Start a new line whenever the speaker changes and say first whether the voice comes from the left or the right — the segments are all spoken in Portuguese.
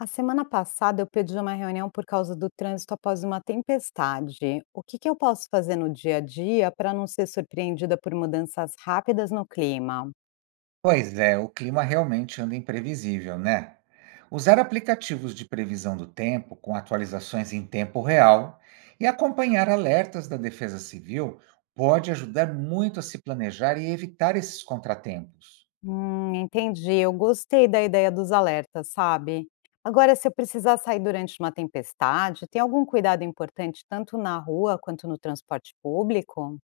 left: A semana passada eu pedi uma reunião por causa do trânsito após uma tempestade. O que que eu posso fazer no dia a dia para não ser surpreendida por mudanças rápidas no clima?
right: Pois é, o clima realmente anda imprevisível, né? Usar aplicativos de previsão do tempo, com atualizações em tempo real, e acompanhar alertas da Defesa Civil pode ajudar muito a se planejar e evitar esses contratempos.
left: Entendi. Eu gostei da ideia dos alertas, sabe? Agora, se eu precisar sair durante uma tempestade, tem algum cuidado importante tanto na rua quanto no transporte público?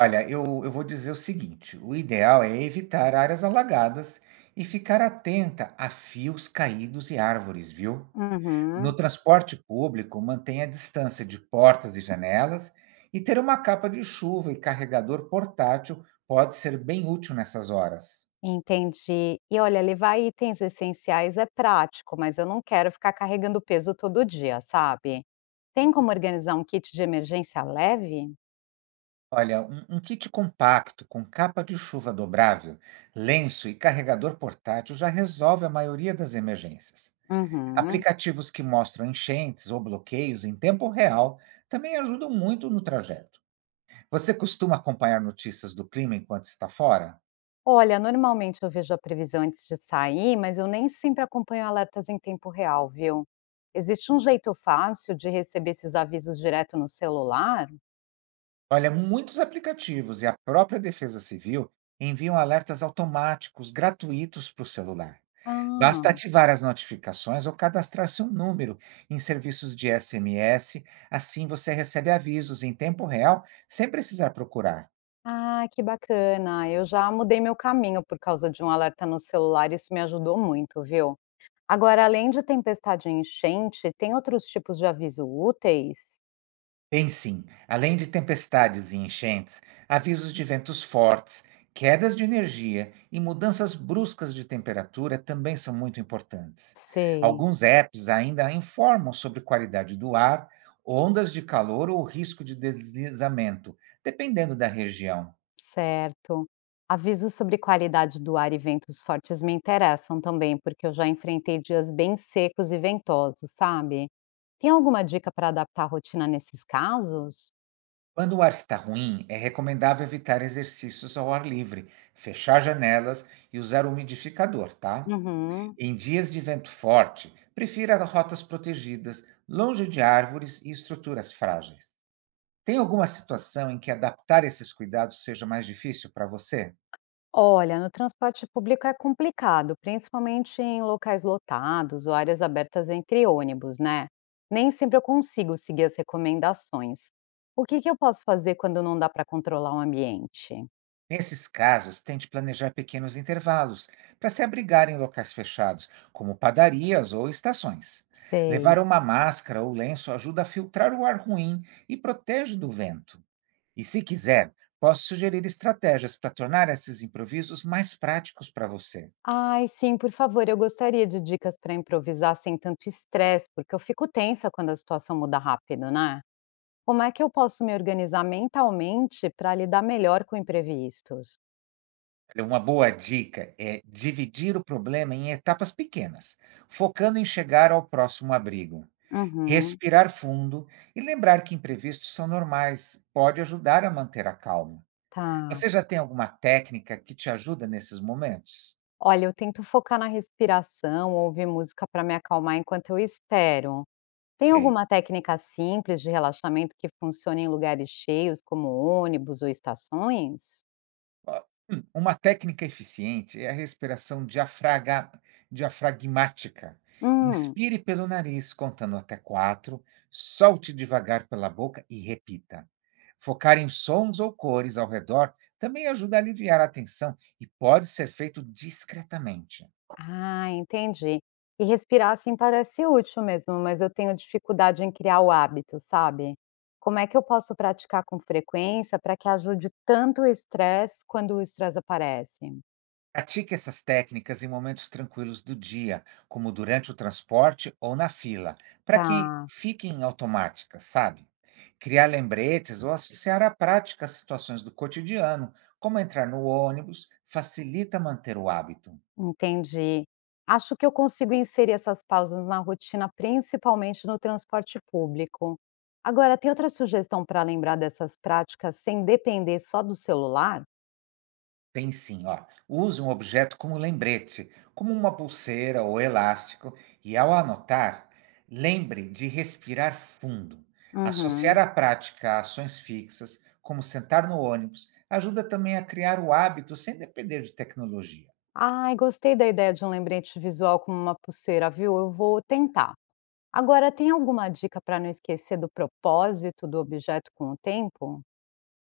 right: Olha, eu vou dizer o seguinte: o ideal é evitar áreas alagadas e ficar atenta a fios caídos e árvores, viu?
left: Uhum.
right: No transporte público, mantenha a distância de portas e janelas e ter uma capa de chuva e carregador portátil pode ser bem útil nessas horas.
left: Entendi. E olha, levar itens essenciais é prático, mas eu não quero ficar carregando peso todo dia, sabe? Tem como organizar um kit de emergência leve?
right: Olha, um kit compacto com capa de chuva dobrável, lenço e carregador portátil já resolve a maioria das emergências.
left: Uhum.
right: Aplicativos que mostram enchentes ou bloqueios em tempo real também ajudam muito no trajeto. Você costuma acompanhar notícias do clima enquanto está fora?
left: Olha, normalmente eu vejo a previsão antes de sair, mas eu nem sempre acompanho alertas em tempo real, viu? Existe um jeito fácil de receber esses avisos direto no celular?
right: Olha, muitos aplicativos e a própria Defesa Civil enviam alertas automáticos gratuitos para o celular. Basta
left: Ah,
right: ativar as notificações ou cadastrar seu número em serviços de SMS, assim você recebe avisos em tempo real sem precisar procurar.
left: ah, que bacana. Eu já mudei meu caminho por causa de um alerta no celular, isso me ajudou muito, viu? Agora, além de tempestade e enchente, tem outros tipos de aviso úteis?
right: Tem sim, além de tempestades e enchentes, avisos de ventos fortes, quedas de energia e mudanças bruscas de temperatura também são muito importantes.
left: Sei.
right: Alguns apps ainda informam sobre qualidade do ar, ondas de calor ou risco de deslizamento, dependendo da região.
left: Certo. Avisos sobre qualidade do ar e ventos fortes me interessam também, porque eu já enfrentei dias bem secos e ventosos, sabe? Tem alguma dica para adaptar a rotina nesses casos?
right: Quando o ar está ruim, é recomendável evitar exercícios ao ar livre, fechar janelas e usar umidificador, tá?
left: Uhum.
right: Em dias de vento forte, prefira rotas protegidas, longe de árvores e estruturas frágeis. Tem alguma situação em que adaptar esses cuidados seja mais difícil para você?
left: Olha, no transporte público é complicado, principalmente em locais lotados ou áreas abertas entre ônibus, né? Nem sempre eu consigo seguir as recomendações. O que que eu posso fazer quando não dá para controlar o ambiente?
right: Nesses casos, tente planejar pequenos intervalos para se abrigar em locais fechados, como padarias ou estações.
left: Sei.
right: Levar uma máscara ou lenço ajuda a filtrar o ar ruim e protege do vento. E se quiser, posso sugerir estratégias para tornar esses improvisos mais práticos para você.
left: Ai, sim, por favor, eu gostaria de dicas para improvisar sem tanto estresse, porque eu fico tensa quando a situação muda rápido, né? Como é que eu posso me organizar mentalmente para lidar melhor com imprevistos?
right: Olha, uma boa dica é dividir o problema em etapas pequenas, focando em chegar ao próximo abrigo.
left: Uhum,
right: Respirar fundo e lembrar que imprevistos são normais, pode ajudar a manter a calma.
left: tá.
right: Você já tem alguma técnica que te ajuda nesses momentos?
left: Olha, eu tento focar na respiração, ouvir música para me acalmar enquanto eu espero. Tem
right: Ok.
left: alguma técnica simples de relaxamento que funcione em lugares cheios, como ônibus ou estações?
right: Ó, uma técnica eficiente é a respiração diafraga diafragmática.
left: Hum,
right: Inspire pelo nariz, contando até 4, solte devagar pela boca e repita. Focar em sons ou cores ao redor também ajuda a aliviar a tensão e pode ser feito discretamente.
left: ah, entendi. E respirar assim parece útil mesmo, mas eu tenho dificuldade em criar o hábito, sabe? Como é que eu posso praticar com frequência para que ajude tanto o estresse quando o estresse aparece?
right: Pratique essas técnicas em momentos tranquilos do dia, como durante o transporte ou na fila, para que
left: Tá.
right: fiquem automáticas, sabe? Criar lembretes ou associar a prática às situações do cotidiano, como entrar no ônibus, facilita manter o hábito.
left: Entendi. Acho que eu consigo inserir essas pausas na rotina, principalmente no transporte público. Agora, tem outra sugestão para lembrar dessas práticas sem depender só do celular?
right: Tem sim, ó. Use um objeto como lembrete, como uma pulseira ou elástico, e ao anotar, lembre de respirar fundo. Associar
left: Uhum.
right: a prática a ações fixas, como sentar no ônibus, ajuda também a criar o hábito sem depender de tecnologia.
left: Ai, gostei da ideia de um lembrete visual como uma pulseira, viu? Eu vou tentar. Agora, tem alguma dica para não esquecer do propósito do objeto com o tempo?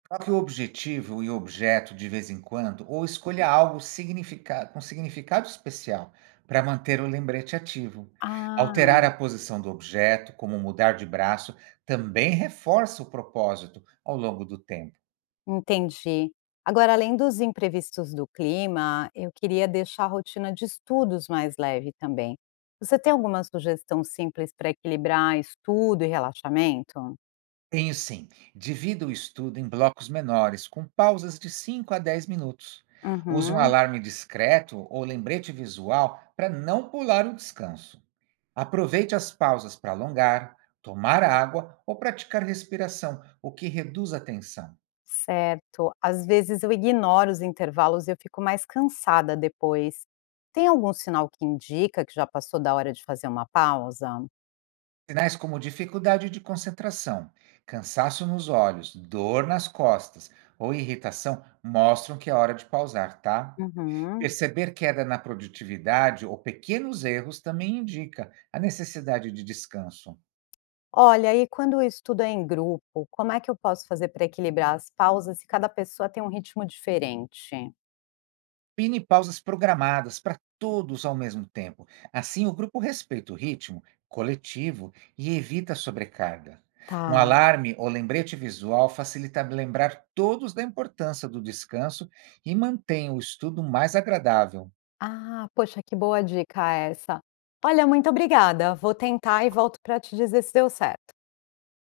right: Troque o objetivo e o objeto de vez em quando, ou escolha com significado especial para manter o lembrete ativo.
left: Ah.
right: Alterar a posição do objeto, como mudar de braço, também reforça o propósito ao longo do tempo.
left: Entendi. Agora, além dos imprevistos do clima, eu queria deixar a rotina de estudos mais leve também. Você tem alguma sugestão simples para equilibrar estudo e relaxamento?
right: Tenho sim. Divida o estudo em blocos menores, com pausas de 5 a 10 minutos. Use um
left: Uhum,
right: alarme discreto ou lembrete visual para não pular o descanso. Aproveite as pausas para alongar, tomar água ou praticar respiração, o que reduz a tensão.
left: certo. Às vezes eu ignoro os intervalos e eu fico mais cansada depois. Tem algum sinal que indica que já passou da hora de fazer uma pausa?
right: Sinais como dificuldade de concentração, cansaço nos olhos, dor nas costas ou irritação mostram que é hora de pausar, tá?
left: Uhum.
right: Perceber queda na produtividade ou pequenos erros também indica a necessidade de descanso.
left: Olha, e quando o estudo é em grupo, como é que eu posso fazer para equilibrar as pausas se cada pessoa tem um ritmo diferente?
right: Combine pausas programadas para todos ao mesmo tempo. Assim, o grupo respeita o ritmo coletivo e evita a sobrecarga. Um
left: Tá.
right: alarme ou lembrete visual facilita lembrar todos da importância do descanso e mantém o estudo mais agradável.
left: Ah, poxa, que boa dica essa. Olha, muito obrigada. Vou tentar e volto para te dizer se deu certo.